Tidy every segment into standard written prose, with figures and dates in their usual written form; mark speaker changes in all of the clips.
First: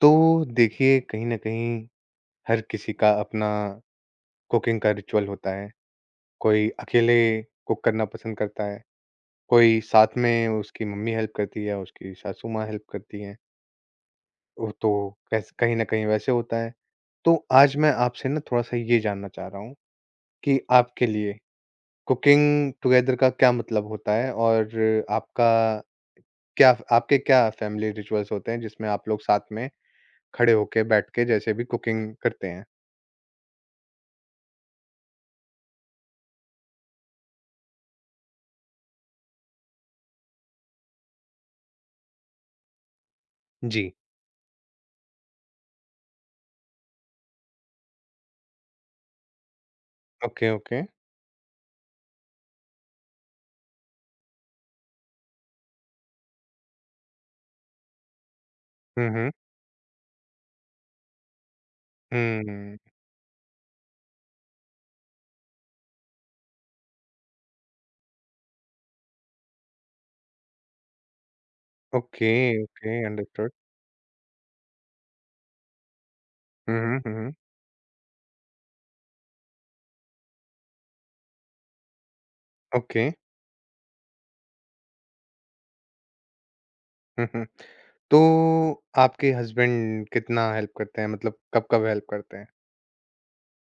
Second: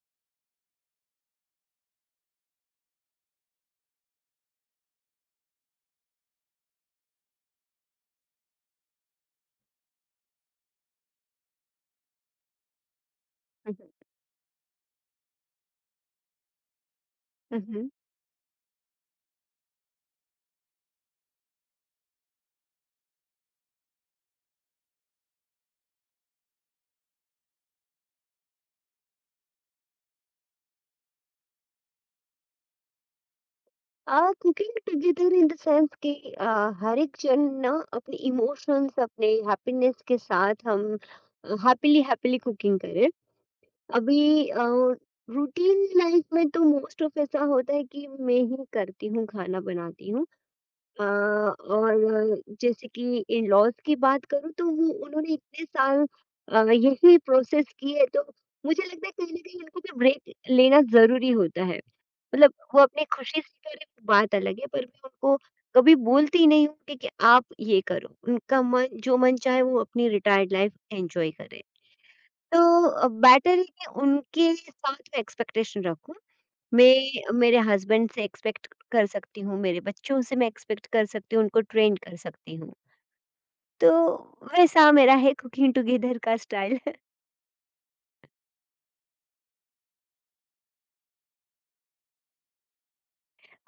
Speaker 1: तो देखिए कहीं न कहीं हर किसी का अपना कुकिंग का रिचुअल होता है। कोई अकेले कुक करना पसंद करता है, कोई साथ में उसकी मम्मी हेल्प करती है, उसकी सासू माँ हेल्प करती हैं।
Speaker 2: मम्,
Speaker 1: वो तो कैस कहीं न कहीं वैसे होता है। तो आज
Speaker 2: मम्।
Speaker 1: मैं आपसे ना थोड़ा-सा ये जानना चाह रहा हूँ कि आपके लिए कुकिंग टुगेदर का क्या मतलब होता है? और आपका क्या आपके क्या फैमिली रिचुअल्स होते हैं जिसमें आप लोग साथ में खड़े होके बैठ के जैसे भी कुकिंग करते हैं?
Speaker 2: Ah cooking together in the sense कि हर एक जन ना अपने इमोशंस अपने हैप्पीनेस के साथ हम हैप्पीली हैप्पीली कुकिंग करें।
Speaker 1: जी।
Speaker 2: अभी रूटीन लाइफ में तो मोस्ट ऑफ ऐसा होता है कि मैं ही करती हूँ खाना बनाती हूँ।
Speaker 1: Okay, okay.
Speaker 2: और जैसे कि इन-लॉज़ की बात करूँ तो वो उन्होंने इतने साल यही प्रोसेस किए तो मुझे लगता
Speaker 1: हुँ,
Speaker 2: है
Speaker 1: हुँ।
Speaker 2: कहीं न कहीं उनको भी ब्रेक लेना ज़रूरी होता है। मतलब
Speaker 1: हुँ।
Speaker 2: वो अपनी खुशी से करें वो बात अलग है पर मैं उनको कभी बोलती नहीं हूँ कि आप ये करो। उनका मन जो मन चाहे वो अपनी रिटायर्ड लाइफ़ एन्जॉय करें।
Speaker 1: ओके,
Speaker 2: तो
Speaker 1: ओके अंडरस्टूड।
Speaker 2: बेटर है कि उनके साथ मैं एक्सपेक्टेशन रखूँ।
Speaker 1: हुँ, हुँ, हुँ, हुँ।
Speaker 2: मैं मेरे हस्बैंड से एक्सपेक्ट कर सकती हूँ, मेरे बच्चों से मैं एक्सपेक्ट कर सकती हूँ, उनको ट्रेन कर सकती हूँ।
Speaker 1: ओके।
Speaker 2: तो वैसा मेरा है कुकिंग टुगेदर का स्टाइल।
Speaker 1: हुँ, हुँ। तो आपके हस्बैंड कितना हेल्प करते हैं? मतलब कब-कब हेल्प करते हैं?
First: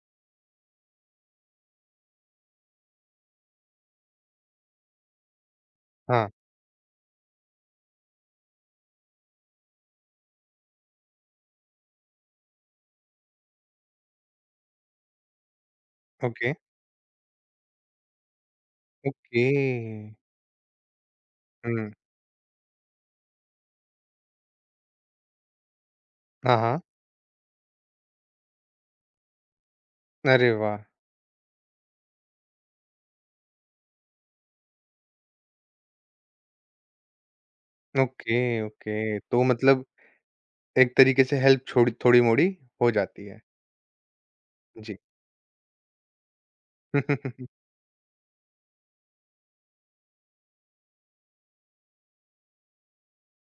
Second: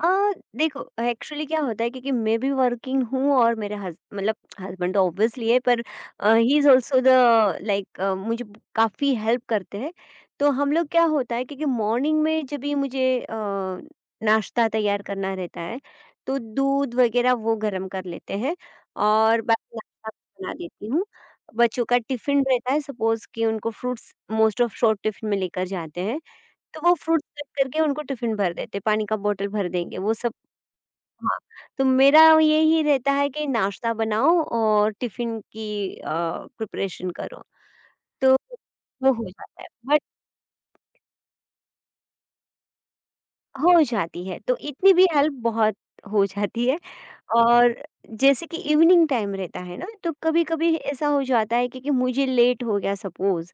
Speaker 2: अ, देखो एक्चुअली क्या होता है क्योंकि मैं भी वर्किंग हूँ और मेरे हस मतलब हस्बैंड तो ऑब्वियसली है पर
Speaker 1: हाँ,
Speaker 2: he is also the like मुझे काफी हेल्प करते हैं। तो हम लोग क्या होता है क्योंकि मॉर्निंग में जब भी मुझे नाश्ता तैयार करना रहता है तो
Speaker 1: ओके,
Speaker 2: दूध वगैरह वो गर्म कर लेते हैं और
Speaker 1: ओके।
Speaker 2: बाकी नाश्ता बना देती हूँ। बच्चों
Speaker 1: हुँ।
Speaker 2: का टिफिन रहता है सपोज कि उनको fruits most of short tiffin में लेकर जाते हैं
Speaker 1: हाँ, हाँ।
Speaker 2: तो वो फ्रूट्स कट करके उनको टिफ़िन भर देते, पानी का बॉटल भर देंगे, वो सब।
Speaker 1: अरे वाह!
Speaker 2: हाँ, तो मेरा यही रहता है कि नाश्ता बनाओ और टिफ़िन की प्रिपरेशन करो, तो
Speaker 1: ओके,
Speaker 2: वो
Speaker 1: ओके।
Speaker 2: हो
Speaker 1: तो
Speaker 2: जाता है,
Speaker 1: मतलब
Speaker 2: बट
Speaker 1: एक तरीके से हेल्प छोड़ी थोड़ी-मोड़ी हो जाती है।
Speaker 2: हो जाती है, तो इतनी
Speaker 1: जी।
Speaker 2: भी हेल्प बहुत हो जाती है। और जैसे कि इवनिंग टाइम रहता है ना, तो कभी-कभी ऐसा हो जाता है कि मुझे लेट हो गया सपोज़,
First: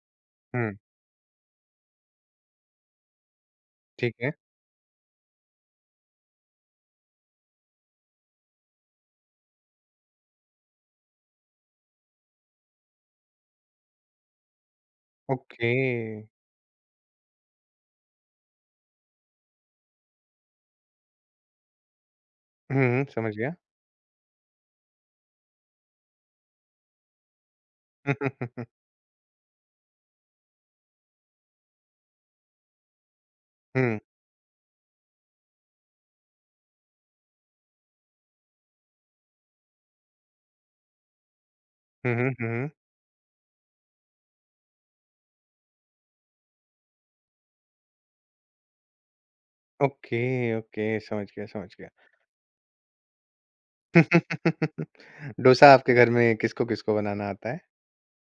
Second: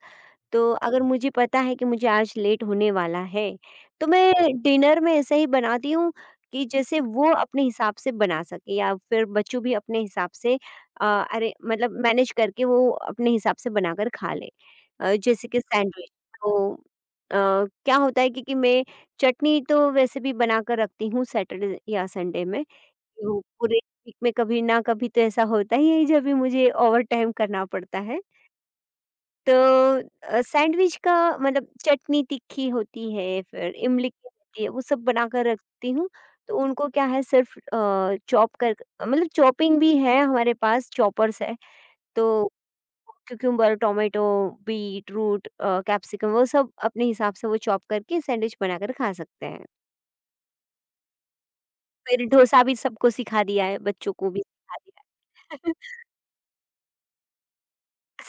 Speaker 2: तो
Speaker 1: हुँ,
Speaker 2: अगर मुझे पता है कि मुझे आज लेट होने वाला है, तो
Speaker 1: ठीक है।
Speaker 2: मैं डिनर में ऐसे ही बनाती हूँ कि जैसे वो अपने हिसाब से बना सके या फिर बच्चों भी अपने हिसाब से अ, अरे मतलब मैनेज करके वो अपने हिसाब से बनाकर खा लें। जैसे कि
Speaker 1: ओके।
Speaker 2: सैंडविच तो क्या होता है कि मैं चटनी तो वैसे भी बनाकर रखती हूँ सैटरडे या संडे में।
Speaker 1: हुँ, हुँ, समझ
Speaker 2: वो
Speaker 1: गया।
Speaker 2: पूरे वीक में कभी ना कभी तो ऐसा होता ही है जब भी मुझे ओवरटाइम करना पड़ता है। तो सैंडविच का मतलब चटनी तीखी होती है फिर
Speaker 1: हुँ,
Speaker 2: इमली की होती है वो सब बना कर रखती हूँ। तो उनको क्या है सिर्फ चॉप कर मतलब चॉपिंग भी है हमारे पास चॉपर्स है।
Speaker 1: हुँ, हुँ,
Speaker 2: तो
Speaker 1: हुँ। हुँ, हुँ, हुँ, हुँ।
Speaker 2: Cucumber tomato beetroot capsicum वो सब अपने हिसाब से वो चॉप करके सैंडविच बनाकर खा सकते हैं।
Speaker 1: ओके, ओके समझ गया, समझ गया।
Speaker 2: फिर डोसा भी सबको सिखा दिया है बच्चों को भी सिखा दिया
Speaker 1: डोसा
Speaker 2: है।
Speaker 1: आपके घर में किसको-किसको बनाना आता है?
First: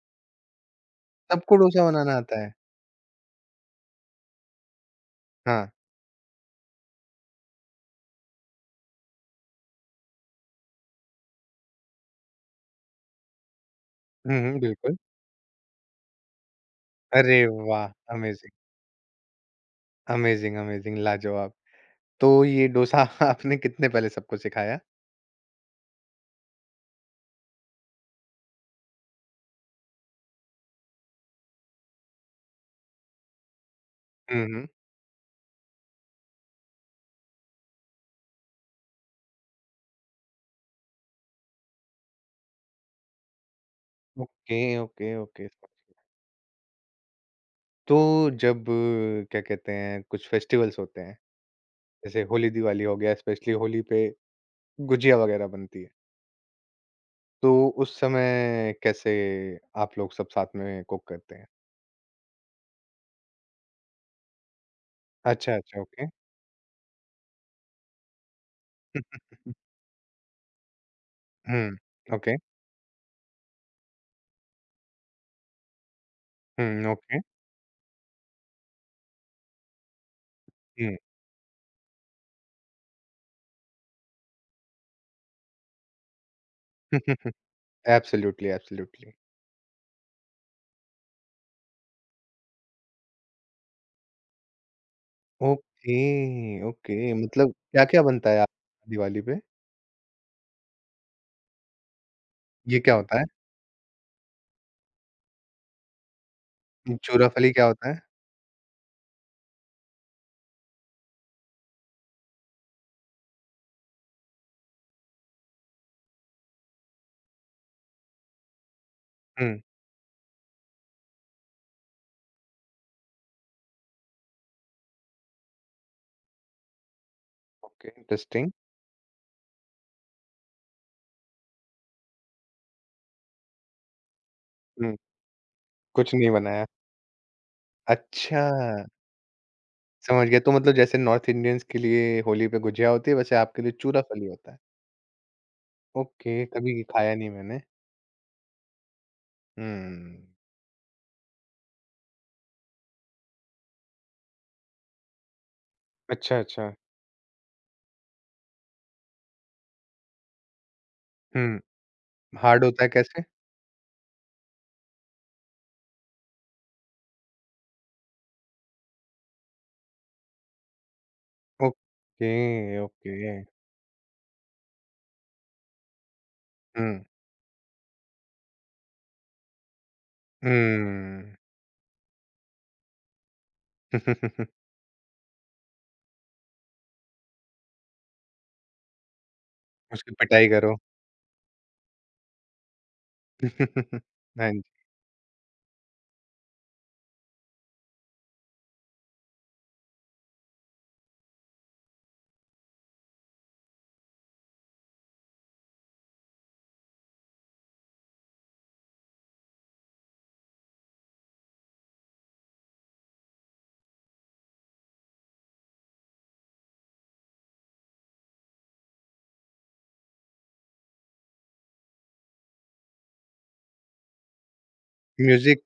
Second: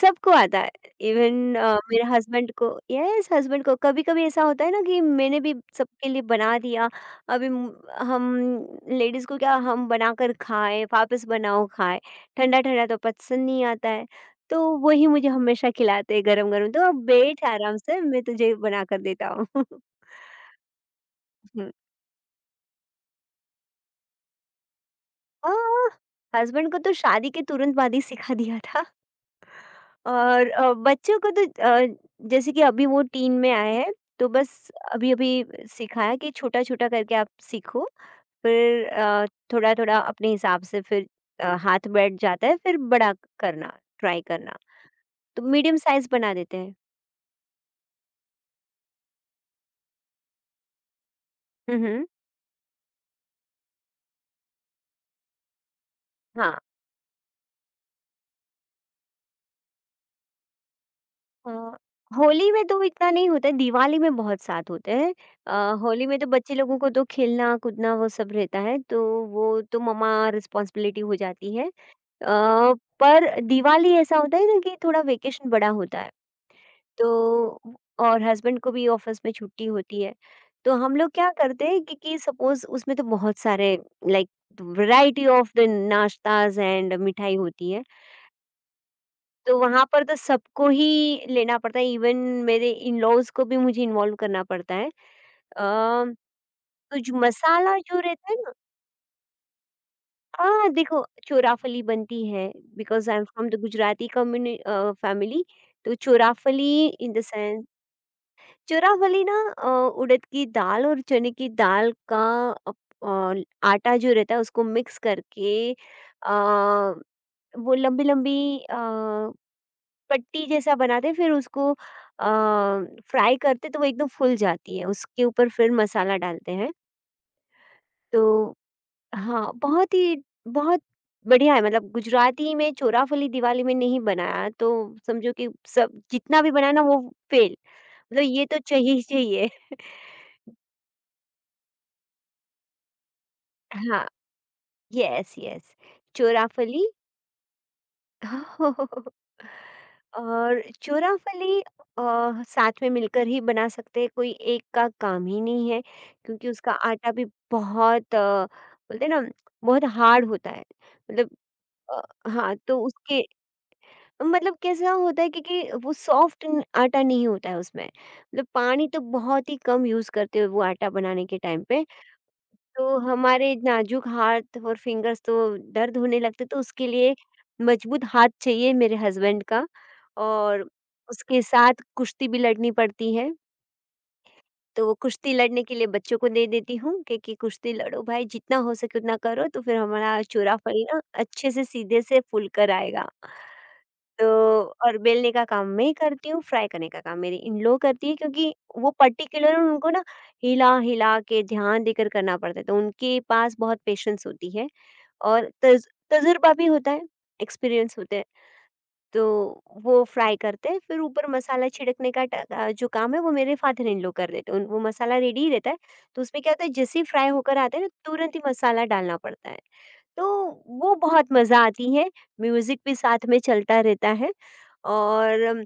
Speaker 2: सबको आता है। इवन
Speaker 1: सबको डोसा
Speaker 2: मेरे
Speaker 1: बनाना आता है?
Speaker 2: हस्बैंड को यस हस्बैंड को कभी-कभी ऐसा होता है ना कि मैंने भी
Speaker 1: हाँ।
Speaker 2: सबके लिए बना दिया। अभी म हम लेडीज़ को क्या हम बनाकर खाएँ, वापस बनाओ खाएँ, ठंडा-ठंडा तो पसंद नहीं आता है।
Speaker 1: हुँ, हुँ,
Speaker 2: तो
Speaker 1: बिल्कुल।
Speaker 2: वही मुझे हमेशा खिलाते हैं गरम-गरम, तो अब
Speaker 1: अरे
Speaker 2: बैठ आराम
Speaker 1: वाह!
Speaker 2: से मैं
Speaker 1: अमेज़िंग,
Speaker 2: तुझे बनाकर देता हूँ।
Speaker 1: अमेज़िंग, अमेज़िंग, लाजवाब!
Speaker 2: हुँ।
Speaker 1: तो ये डोसा आपने कितने पहले सबको सिखाया?
Speaker 2: अ, हस्बैंड को तो शादी के तुरंत बाद ही सिखा दिया था। और बच्चों को तो जैसे कि अभी वो टीन में आए हैं तो
Speaker 1: हुँ, हुँ।
Speaker 2: बस अभी-अभी सिखाया कि छोटा-छोटा करके आप सीखो, फिर थोड़ा-थोड़ा अपने हिसाब से फिर हाथ बैठ जाता है, फिर बड़ा करना, ट्राई करना,
Speaker 1: ओके, ओके,
Speaker 2: तो
Speaker 1: ओके।
Speaker 2: मीडियम साइज़ बना देते हैं।
Speaker 1: तो जब क्या कहते हैं कुछ फेस्टिवल्स होते हैं,
Speaker 2: हुँ, हुँ।
Speaker 1: जैसे होली, दिवाली हो गया, स्पेशली होली पे गुजिया वगैरह बनती है,
Speaker 2: हाँ,
Speaker 1: तो उस समय कैसे आप लोग सब साथ में कुक करते हैं?
Speaker 2: अ, होली में तो इतना नहीं होता है, दिवाली में बहुत साथ होते हैं।
Speaker 1: अच्छा,
Speaker 2: अ,
Speaker 1: अच्छा,
Speaker 2: होली
Speaker 1: ओके।
Speaker 2: में तो बच्चे लोगों को तो खेलना-कूदना वो सब रहता है, तो वो तो मम्मा रिस्पॉन्सिबिलिटी हो जाती है।
Speaker 1: Mm.
Speaker 2: अ,
Speaker 1: Okay.
Speaker 2: पर दिवाली ऐसा होता है ना कि थोड़ा वेकेशन बड़ा होता है
Speaker 1: Mm, ओके।
Speaker 2: तो और हस्बैंड को भी ऑफिस में छुट्टी होती है तो हम
Speaker 1: हुँ।
Speaker 2: लोग क्या करते हैं कि सपोज उसमें तो बहुत सारे लाइक वैरायटी ऑफ द नाश्ताज एंड मिठाई होती है।
Speaker 1: Absolutely, absolutely.
Speaker 2: तो वहां पर तो सबको ही लेना पड़ता है इवन मेरे इन लॉज को भी मुझे इन्वॉल्व करना पड़ता है। अ,
Speaker 1: ओके,
Speaker 2: तो
Speaker 1: ओके
Speaker 2: जो
Speaker 1: मतलब
Speaker 2: मसाला जो
Speaker 1: क्या-क्या बनता
Speaker 2: रहता
Speaker 1: है
Speaker 2: है
Speaker 1: आपकी दिवाली पे?
Speaker 2: हाँ, देखो चोराफली बनती है
Speaker 1: ये क्या
Speaker 2: बिकॉज़ आई
Speaker 1: होता
Speaker 2: एम
Speaker 1: है?
Speaker 2: From the Gujarati family. तो चोराफली इन द
Speaker 1: चूरा-फली
Speaker 2: सेंस
Speaker 1: क्या होता है?
Speaker 2: चोराफली ना उड़द की दाल और चने की दाल का अप आटा जो रहता है उसको मिक्स करके अ, वो लंबी-लंबी अ,
Speaker 1: हुँ,
Speaker 2: पट्टी जैसा बनाते हैं फिर उसको फ्राई करते तो वो एकदम फूल जाती है। उसके ऊपर फिर मसाला डालते हैं।
Speaker 1: ओके
Speaker 2: तो
Speaker 1: इंटरेस्टिंग।
Speaker 2: हाँ, बहुत ही बहुत बढ़िया है मतलब गुजराती में चोराफली दिवाली में नहीं बनाया तो
Speaker 1: हुँ,
Speaker 2: समझो कि सब
Speaker 1: कुछ नहीं
Speaker 2: जितना भी
Speaker 1: बनाया।
Speaker 2: बनाया ना वो फेल। मतलब
Speaker 1: अच्छा,
Speaker 2: ये तो चाहिए ही चाहिए।
Speaker 1: समझ गया। तो मतलब जैसे नॉर्थ इंडियंस के लिए होली पे गुझिया होती है, वैसे आपके लिए
Speaker 2: हाँ
Speaker 1: चूरा-फली होता है।
Speaker 2: यस यस
Speaker 1: ओके, कभी
Speaker 2: चोराफली।
Speaker 1: खाया नहीं मैंने। हुँ।
Speaker 2: और चोराफली साथ में मिलकर ही बना सकते हैं कोई एक का काम ही नहीं है
Speaker 1: अच्छा,
Speaker 2: क्योंकि उसका
Speaker 1: अच्छा।
Speaker 2: आटा भी बहुत बोलते हैं ना बहुत हार्ड होता है मतलब
Speaker 1: हुँ,
Speaker 2: अ, हाँ
Speaker 1: हार्ड
Speaker 2: तो
Speaker 1: होता है
Speaker 2: उसके
Speaker 1: कैसे?
Speaker 2: मतलब कैसा होता है क्योंकि वो सॉफ्ट आटा नहीं होता है उसमें मतलब पानी तो बहुत ही कम यूज करते हो वो आटा बनाने के टाइम पे।
Speaker 1: ओके,
Speaker 2: तो
Speaker 1: ओके।
Speaker 2: हमारे नाजुक हाथ और फिंगर्स तो दर्द होने लगते तो उसके
Speaker 1: हुँ।
Speaker 2: लिए मजबूत हाथ चाहिए मेरे हस्बैंड का और
Speaker 1: हुँ।
Speaker 2: उसके साथ कुश्ती भी लड़नी पड़ती है। तो वो कुश्ती लड़ने के लिए बच्चों को दे देती हूँ कि कुश्ती लड़ो भाई जितना हो सके उतना करो तो फिर
Speaker 1: उसकी
Speaker 2: हमारा
Speaker 1: पिटाई करो।
Speaker 2: चूराफड़ी ना अच्छे से सीधे से फूल कर आएगा। तो
Speaker 1: हाँ जी,
Speaker 2: और बेलने का काम मैं ही करती हूँ, फ्राई करने का काम मेरी इन लोग करती है क्योंकि वो पर्टिकुलर उनको ना हिला-हिला के ध्यान देकर करना पड़ता है, तो उनके पास बहुत पेशेंस होती है और तज तजुर्बा भी होता है, एक्सपीरियंस होते हैं। तो वो फ्राई करते हैं, फिर ऊपर मसाला छिड़कने का जो काम है वो मेरे फादर इन लॉ कर देते हैं। उन वो मसाला रेडी ही रहता है, तो उसमें क्या होता है जैसे ही फ्राई होकर आता है ना तुरंत ही मसाला डालना पड़ता है। तो वो बहुत मज़ा आती है, म्यूज़िक भी साथ में चलता रहता है।
Speaker 1: म्यूज़िक
Speaker 2: और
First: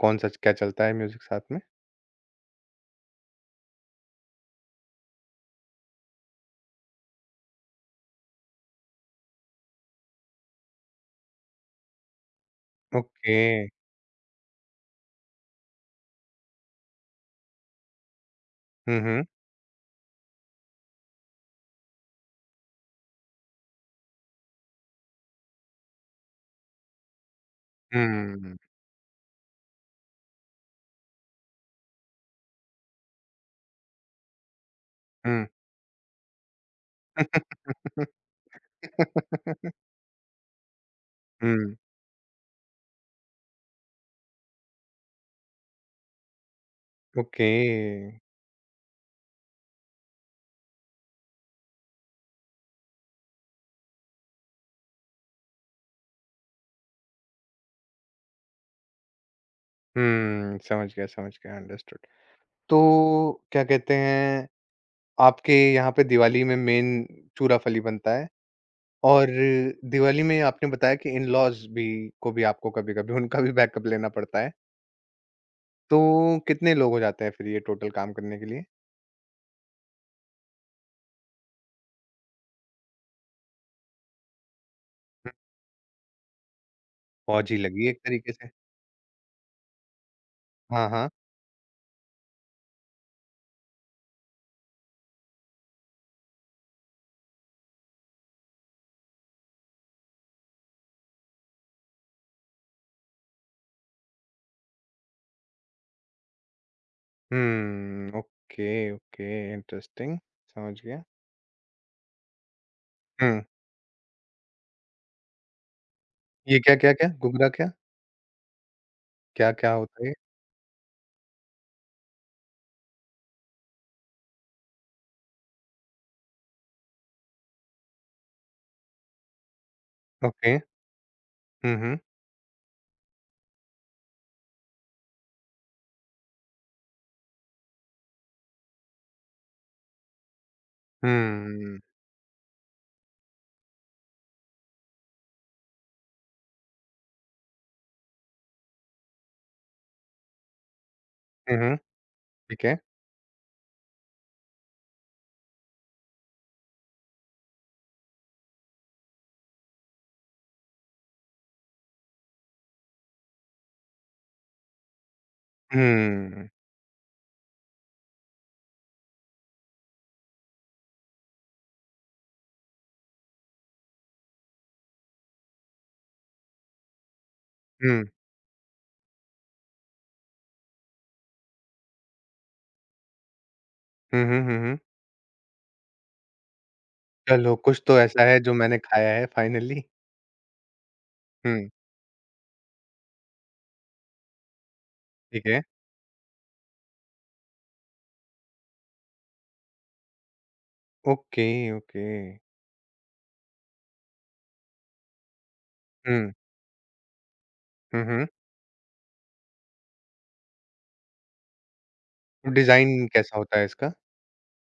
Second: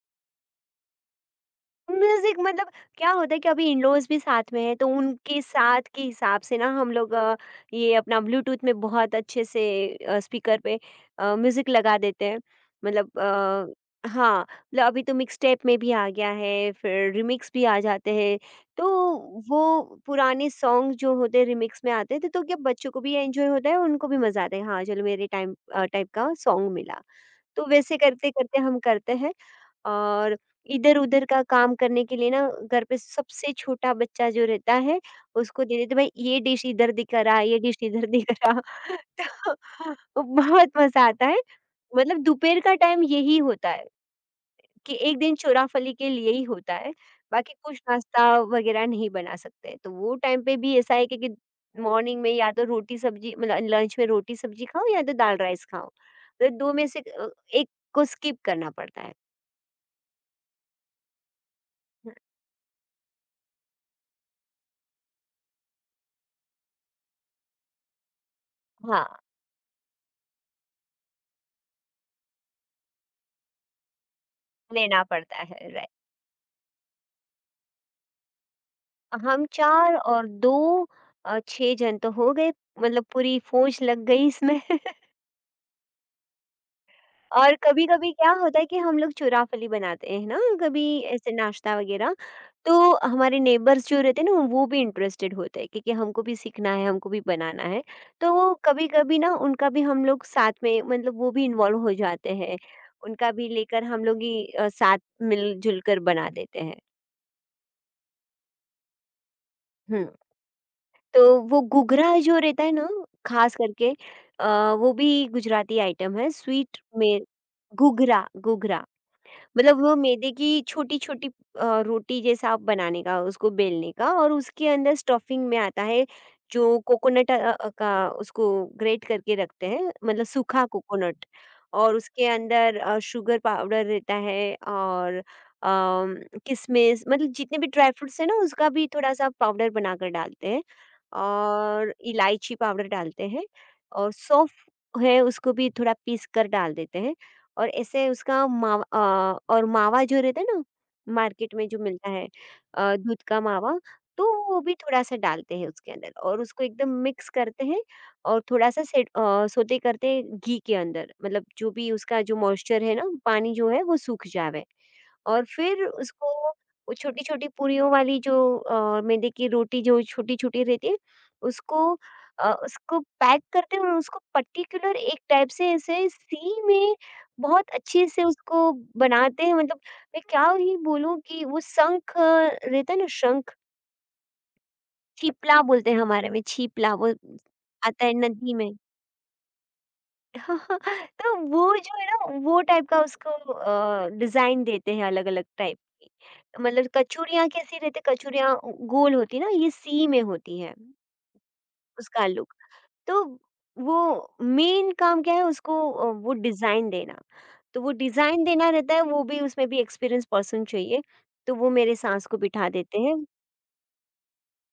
Speaker 1: कौन-सा क्या चलता है म्यूज़िक साथ में?
Speaker 2: म्यूज़िक मतलब क्या होता है कि अभी इन-लॉज़ भी साथ में हैं, तो उनके साथ के हिसाब से ना हम लोग ये अपना ब्लूटूथ में बहुत अच्छे से स्पीकर पे म्यूज़िक लगा देते हैं। मतलब
Speaker 1: ओके।
Speaker 2: हाँ, मतलब अभी तो मिक्सटेप में भी आ गया है, फिर रीमिक्स भी आ जाते हैं।
Speaker 1: हुँ,
Speaker 2: तो
Speaker 1: हुँ।
Speaker 2: वो पुराने सॉन्ग जो होते हैं रीमिक्स में आते थे, तो क्या बच्चों को भी एन्जॉय होता है और उनको भी मज़ा आता है, हाँ, चलो मेरे टाइप का सॉन्ग मिला। तो वैसे
Speaker 1: हुँ, हुँ।
Speaker 2: करते-करते हम करते हैं। और इधर-उधर का काम करने के लिए ना घर पे सबसे छोटा बच्चा जो रहता है उसको दे देते भाई ये डिश इधर दिख रहा है, ये डिश इधर दिख रहा।
Speaker 1: हुँ,
Speaker 2: तो बहुत मज़ा आता है। मतलब दोपहर का टाइम यही होता है कि एक दिन चोरा-फली के लिए ही होता है।
Speaker 1: ओके।
Speaker 2: बाकी कुछ नाश्ता वगैरह नहीं बना सकते। तो वो टाइम पे भी ऐसा है कि मॉर्निंग में या तो रोटी-सब्जी मतलब लंच में रोटी-सब्जी खाओ या तो दाल-राइस खाओ। तो 2 में से एक को स्किप करना पड़ता है।
Speaker 1: हुँ, समझ गया, अंडरस्टूड। तो क्या कहते हैं, आपके यहाँ पे दिवाली में मेन चूरा-फ़ली बनता है
Speaker 2: हाँ।
Speaker 1: और दिवाली में आपने बताया कि इन-लॉज़ भी को भी आपको कभी-कभी उनका भी बैकअप लेना पड़ता है।
Speaker 2: लेना पड़ता है, राइट।
Speaker 1: तो कितने लोग हो जाते हैं फिर ये टोटल काम करने के लिए?
Speaker 2: हम 4 और 2 6 जन तो हो गए, मतलब पूरी फौज लग गई इसमें।
Speaker 1: हुँ, फौज
Speaker 2: और
Speaker 1: ही लगी एक
Speaker 2: कभी-कभी क्या
Speaker 1: तरीके से।
Speaker 2: होता है कि हम लोग चूरा-फली बनाते हैं ना, कभी
Speaker 1: हाँ, हाँ।
Speaker 2: ऐसे नाश्ता वगैरह, तो हमारे नेबर्स जो रहते हैं ना, वो भी इंटरेस्टेड होते हैं क्योंकि हमको भी सीखना है, हमको भी बनाना है। तो वो कभी-कभी ना उनका भी हम लोग साथ में मतलब वो भी इन्वॉल्व हो जाते हैं, उनका भी लेकर हम लोग ही साथ मिल-जुल कर बना देते हैं।
Speaker 1: हुँ, ओके, ओके,
Speaker 2: हुँ।
Speaker 1: इंटरेस्टिंग समझ गया।
Speaker 2: तो वो घुघरा जो रहता है ना,
Speaker 1: हुँ,
Speaker 2: ख़ास करके वो भी गुजराती आइटम है,
Speaker 1: ये
Speaker 2: स्वीट
Speaker 1: क्या?
Speaker 2: में
Speaker 1: घुघरा क्या?
Speaker 2: घुघरा घुघरा।
Speaker 1: क्या
Speaker 2: मतलब वो
Speaker 1: होता है ये?
Speaker 2: मैदे की छोटी-छोटी रोटी जैसा आप बनाने का, उसको बेलने का और उसके अंदर स्टफिंग में आता है जो कोकोनट का उसको ग्रेट करके रखते हैं, मतलब
Speaker 1: ओके।
Speaker 2: सूखा कोकोनट।
Speaker 1: हुँ,
Speaker 2: और
Speaker 1: हुँ।
Speaker 2: उसके अंदर शुगर पाउडर रहता है और अम, किशमिश मतलब जितने भी ड्राई फ्रूट्स हैं ना, उसका भी थोड़ा-सा पाउडर बनाकर डालते हैं।
Speaker 1: हुँ,
Speaker 2: और इलायची पाउडर डालते हैं और सौंफ है, उसको भी थोड़ा पीस कर डाल देते हैं। और ऐसे उसका मावा, और मावा जो रहता है ना, मार्केट
Speaker 1: हुँ,
Speaker 2: में
Speaker 1: हुँ,
Speaker 2: जो मिलता है
Speaker 1: ठीक है।
Speaker 2: दूध का मावा। तो वो भी थोड़ा-सा डालते हैं उसके अंदर और उसको एकदम मिक्स करते हैं। और थोड़ा-सा सोते करते हैं घी के अंदर, मतलब जो भी उसका जो मॉइस्चर है ना, पानी जो है वो सूख जावे। और फिर उसको
Speaker 1: हुँ,
Speaker 2: वो छोटी-छोटी पूरियों वाली जो मैदे की रोटी जो छोटी-छोटी रहती है, उसको उसको पैक करते हैं और उसको पर्टिकुलर एक टाइप से ऐसे सी में बहुत
Speaker 1: हुँ,
Speaker 2: अच्छे से उसको बनाते हैं। मतलब मैं क्या ही बोलूँ कि वो शंख रहता है ना शंख,
Speaker 1: हुँ, हुँ, हुँ, हुँ।
Speaker 2: छिपला बोलते हैं हमारे में छिपला वो
Speaker 1: चलो, कुछ तो
Speaker 2: आता है
Speaker 1: ऐसा है जो
Speaker 2: नदी में।
Speaker 1: मैंने खाया है फाइनली।
Speaker 2: तो वो
Speaker 1: हुँ,
Speaker 2: जो है ना वो टाइप का उसको डिज़ाइन देते हैं अलग-अलग
Speaker 1: ठीक है।
Speaker 2: टाइप की। मतलब कचौड़ियाँ कैसी रहती है? कचौड़ियाँ गोल होती है ना, ये सी में होती है।
Speaker 1: Okay, okay.
Speaker 2: उसका लुक। तो वो मेन काम क्या है? उसको
Speaker 1: हुँ,
Speaker 2: वो डिज़ाइन देना। तो वो
Speaker 1: हुँ, हुँ।
Speaker 2: डिज़ाइन देना रहता है, वो भी, उसमें भी एक्सपीरियंस पर्सन चाहिए, तो वो मेरे सास को बिठा देते
Speaker 1: डिज़ाइन
Speaker 2: हैं।
Speaker 1: कैसा होता है इसका?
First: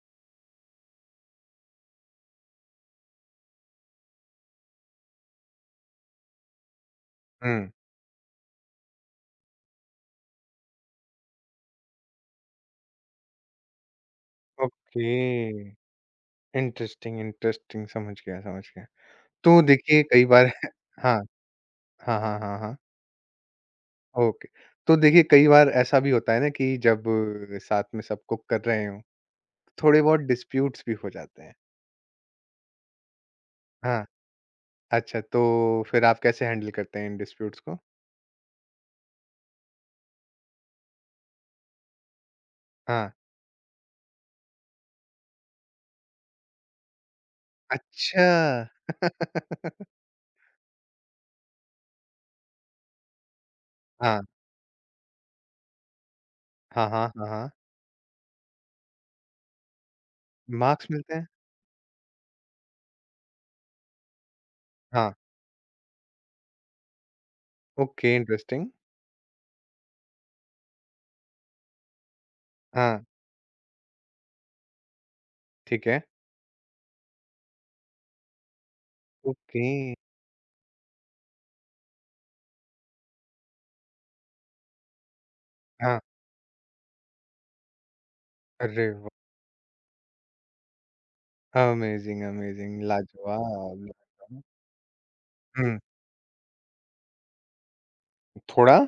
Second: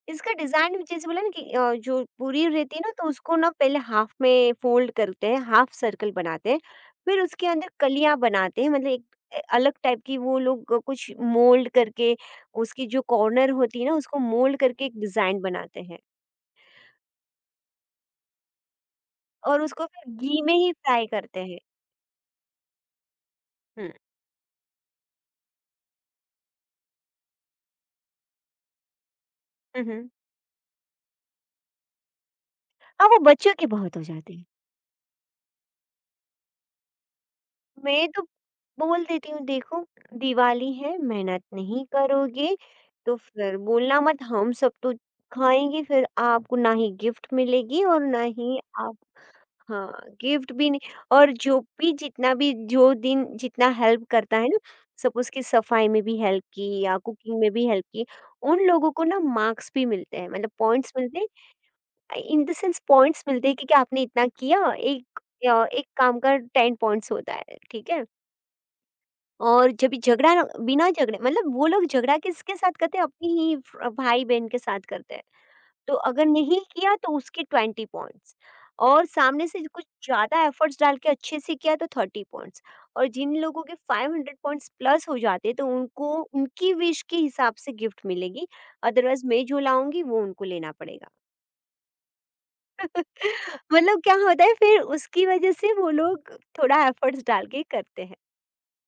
Speaker 2: इसका डिज़ाइन जैसे बोला ना कि जो पूरी रहती है ना, तो उसको ना पहले हाफ में फ़ोल्ड करते हैं, हाफ सर्कल बनाते हैं, फिर उसके अंदर
Speaker 1: हुँ,
Speaker 2: कलियाँ बनाते हैं, मतलब एक अलग टाइप की, वो लोग कुछ मोल्ड करके उसकी जो कॉर्नर होती है ना, उसको मोल्ड करके एक
Speaker 1: ओके।
Speaker 2: डिज़ाइन बनाते हैं
Speaker 1: इंटरेस्टिंग, इंटरेस्टिंग समझ गया, समझ गया। तो
Speaker 2: और उसको
Speaker 1: देखिए
Speaker 2: फिर
Speaker 1: कई
Speaker 2: घी
Speaker 1: बार
Speaker 2: में ही फ्राई
Speaker 1: हाँ,
Speaker 2: करते हैं।
Speaker 1: हाँ, हाँ, हाँ, हाँ।
Speaker 2: हुँ।
Speaker 1: ओके। तो देखिए कई बार ऐसा भी होता है ना कि जब साथ में सब कुक कर रहे हों,
Speaker 2: हुँ,
Speaker 1: थोड़े
Speaker 2: हुँ।
Speaker 1: बहुत डिस्प्यूट्स भी हो जाते हैं।
Speaker 2: हाँ, वो बच्चों की बहुत हो
Speaker 1: हाँ।
Speaker 2: जाती है।
Speaker 1: अच्छा तो फिर आप कैसे हैंडल करते हैं इन डिस्प्यूट्स को?
Speaker 2: मैं तो बोल देती हूँ, देखो दिवाली है, मेहनत नहीं करोगे
Speaker 1: हाँ।
Speaker 2: तो फिर बोलना मत, हम सब तो खाएँगे, फिर आपको ना ही गिफ्ट मिलेगी और ना ही
Speaker 1: अच्छा!
Speaker 2: आप। हाँ, गिफ्ट भी नहीं। और जो भी, जितना भी, जो दिन जितना हेल्प
Speaker 1: हाँ।
Speaker 2: करता है ना, सपोज़ कि सफाई में भी हेल्प की
Speaker 1: हाँ,
Speaker 2: या
Speaker 1: हाँ, हाँ,
Speaker 2: कुकिंग
Speaker 1: हाँ।
Speaker 2: में भी हेल्प की, उन लोगों को ना मार्क्स भी मिलते हैं, मतलब
Speaker 1: मार्क्स
Speaker 2: पॉइंट्स
Speaker 1: मिलते
Speaker 2: मिलते
Speaker 1: हैं?
Speaker 2: हैं। इन द सेंस पॉइंट्स मिलते हैं कि क्या आपने इतना किया।
Speaker 1: हाँ।
Speaker 2: एक एक काम का 10 पॉइंट्स होता है, ठीक है?
Speaker 1: Okay interesting.
Speaker 2: और जब ये झगड़ा ना, बिना झगड़े, मतलब वो लोग झगड़ा किसके साथ करते हैं?
Speaker 1: हाँ,
Speaker 2: अपनी ही फ भाई-बहन के साथ करते हैं।
Speaker 1: ठीक
Speaker 2: तो
Speaker 1: है।
Speaker 2: अगर नहीं किया तो उसके 20 पॉइंट्स, और सामने से
Speaker 1: ओके।
Speaker 2: कुछ ज़्यादा एफर्ट्स डाल के अच्छे से किया तो 30 पॉइंट्स, और जिन लोगों के 500 पॉइंट्स प्लस हो जाते हैं तो
Speaker 1: हाँ।
Speaker 2: उनको उनकी विश के हिसाब से गिफ्ट मिलेगी।
Speaker 1: अरे वाह!
Speaker 2: अदरवाइज़ मैं जो लाऊँगी वो उनको लेना पड़ेगा।
Speaker 1: अमेज़िंग, अमेज़िंग लाजवाब,
Speaker 2: मतलब क्या
Speaker 1: लाजवाब।
Speaker 2: होता है फिर उसकी वजह से
Speaker 1: हुँ।
Speaker 2: वो लोग थोड़ा एफर्ट्स डाल के करते हैं।
Speaker 1: थोड़ा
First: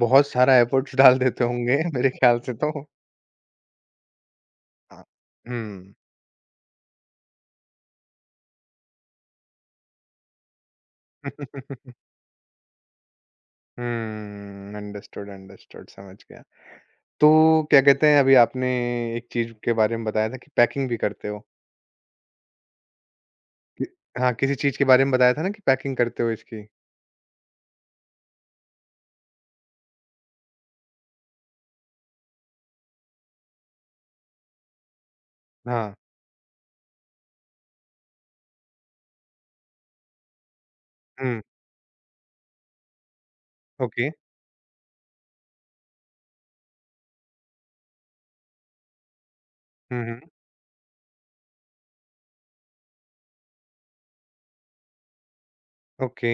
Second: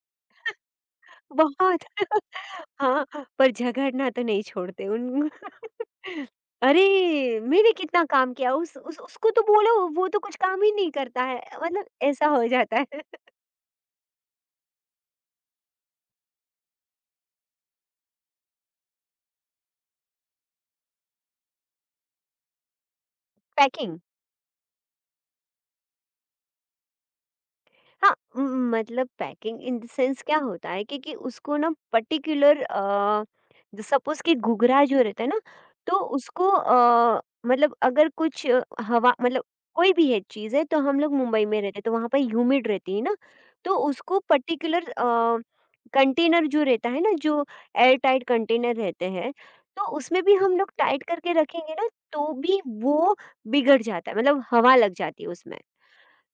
Speaker 1: बहुत सारा एफर्ट्स डाल देते होंगे
Speaker 2: बहुत
Speaker 1: मेरे ख्याल से तो।
Speaker 2: हाँ, पर झगड़ना तो नहीं छोड़ते
Speaker 1: हाँ।
Speaker 2: उन
Speaker 1: हुँ।
Speaker 2: अरे! मैंने कितना काम किया, उस उसको तो बोलो, वो तो कुछ काम ही नहीं करता है, मतलब ऐसा हो जाता है।
Speaker 1: हुँ, अंडरस्टूड, अंडरस्टूड समझ गया। तो क्या कहते हैं अभी आपने एक चीज़ के बारे में बताया था कि पैकिंग भी करते हो। कि
Speaker 2: पैकिंग।
Speaker 1: हाँ, किसी चीज़ के बारे में बताया था ना कि पैकिंग करते हो इसकी?
Speaker 2: हाँ, मतलब पैकिंग इन द सेंस क्या होता है कि उसको ना पर्टिक्युलर सपोज़ कि घुघरा जो रहता है ना,
Speaker 1: हाँ।
Speaker 2: तो उसको मतलब अगर कुछ हवा मतलब कोई भी है चीज़ है, तो हम लोग
Speaker 1: हुँ,
Speaker 2: मुंबई में रहते हैं, तो वहाँ पे ह्यूमिड रहती है ना, तो
Speaker 1: ओके।
Speaker 2: उसको पर्टिक्युलर कंटेनर जो रहता है ना, जो एयर टाइट कंटेनर रहते हैं, तो
Speaker 1: हुँ, हुँ,
Speaker 2: उसमें भी हम लोग टाइट करके रखेंगे ना, तो भी वो बिगड़ जाता है, मतलब हवा लग जाती है उसमें।
Speaker 1: ओके।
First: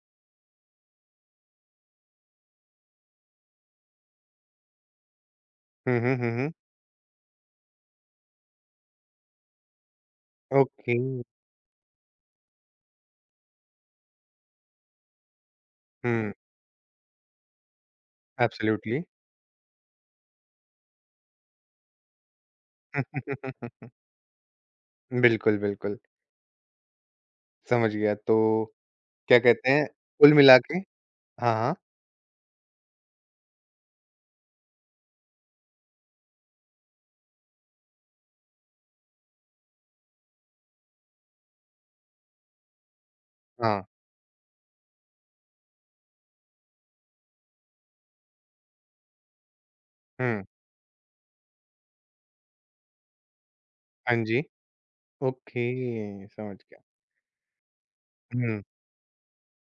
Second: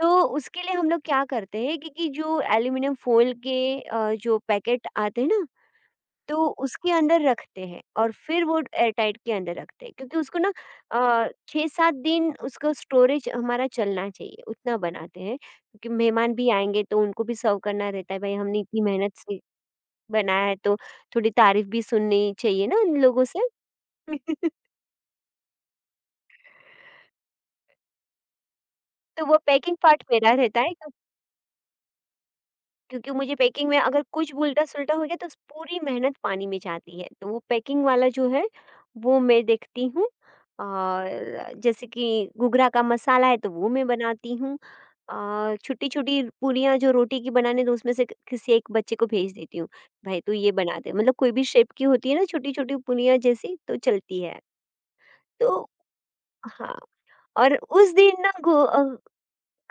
Speaker 2: तो उसके लिए हम लोग क्या करते हैं कि जो एल्युमिनियम फोil के जो पैकेट आते हैं ना,
Speaker 1: हुँ, हुँ, हुँ,
Speaker 2: तो
Speaker 1: हुँ,
Speaker 2: उसके अंदर रखते हैं और फिर वो एयरटाइट के अंदर रखते हैं, क्योंकि उसको ना
Speaker 1: ओके।
Speaker 2: 6-7 दिन उसका स्टोरेज हमारा चलना चाहिए, उतना बनाते हैं क्योंकि
Speaker 1: हुँ,
Speaker 2: मेहमान भी आएँगे तो उनको भी सर्व करना रहता है, भाई हमने इतनी
Speaker 1: एब्सोल्यूटली।
Speaker 2: मेहनत से बनाया है तो थोड़ी तारीफ़ भी सुननी चाहिए ना उन लोगों से।
Speaker 1: बिल्कुल, बिल्कुल, समझ गया। तो
Speaker 2: तो वो
Speaker 1: क्या कहते
Speaker 2: पैकिंग
Speaker 1: हैं
Speaker 2: पार्ट मेरा
Speaker 1: कुल मिला
Speaker 2: रहता है,
Speaker 1: के
Speaker 2: तो
Speaker 1: हाँ, हाँ,
Speaker 2: क्योंकि मुझे पैकिंग में अगर कुछ भी उल्टा-सुल्टा हो गया तो उस पूरी मेहनत पानी में जाती है, तो वो पैकिंग वाला जो है, वो मैं देखती हूँ। और जैसे कि घूघरा का मसाला है तो वो
Speaker 1: हाँ।
Speaker 2: मैं बनाती हूँ। छोटी-छोटी पूरियाँ जो रोटी की बनाने, तो उसमें से क किसी एक बच्चे को भेज देती हूँ, भाई तू
Speaker 1: हुँ,
Speaker 2: ये बना दे, मतलब कोई भी शेप की होती है ना, छोटी-छोटी पूरियाँ जैसी तो
Speaker 1: हाँ
Speaker 2: चलती है।
Speaker 1: जी।
Speaker 2: तो
Speaker 1: ओके, समझ
Speaker 2: हाँ,
Speaker 1: गया।
Speaker 2: और उस दिन ना
Speaker 1: हुँ,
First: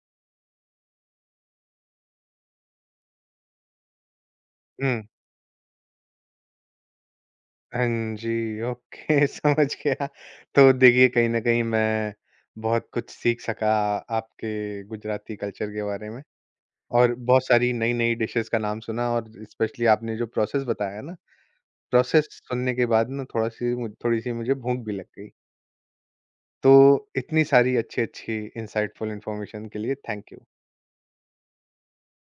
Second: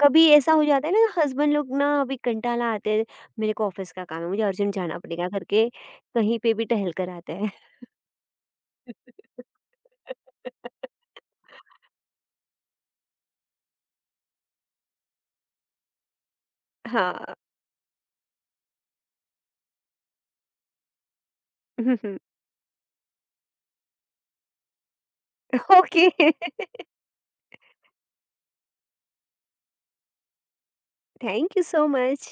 Speaker 2: कभी ऐसा हो जाता है ना, हस्बैंड लोग ना अभी कंटाला आते हैं, मेरे को ऑफिस का काम है, मुझे अर्जेंट जाना
Speaker 1: हुँ।
Speaker 2: पड़ेगा करके कहीं पे भी टहल कर आते हैं।
Speaker 1: हाँ जी, ओके समझ गया। तो देखिए कहीं न कहीं मैं बहुत कुछ सीख सका आपके गुजराती कल्चर के बारे में और
Speaker 2: हाँ।
Speaker 1: बहुत सारी नई-नई डिशेज़ का नाम सुना और स्पेशली आपने जो प्रोसेस बताया ना, प्रोसेस सुनने के बाद ना थोड़ा-सी मु थोड़ी-सी मुझे भूख भी लग गई।
Speaker 2: ओके,
Speaker 1: तो इतनी सारी अच्छी-अच्छी इनसाइटफुल इन्फॉर्मेशन के लिए thank you.
Speaker 2: Thank you so much.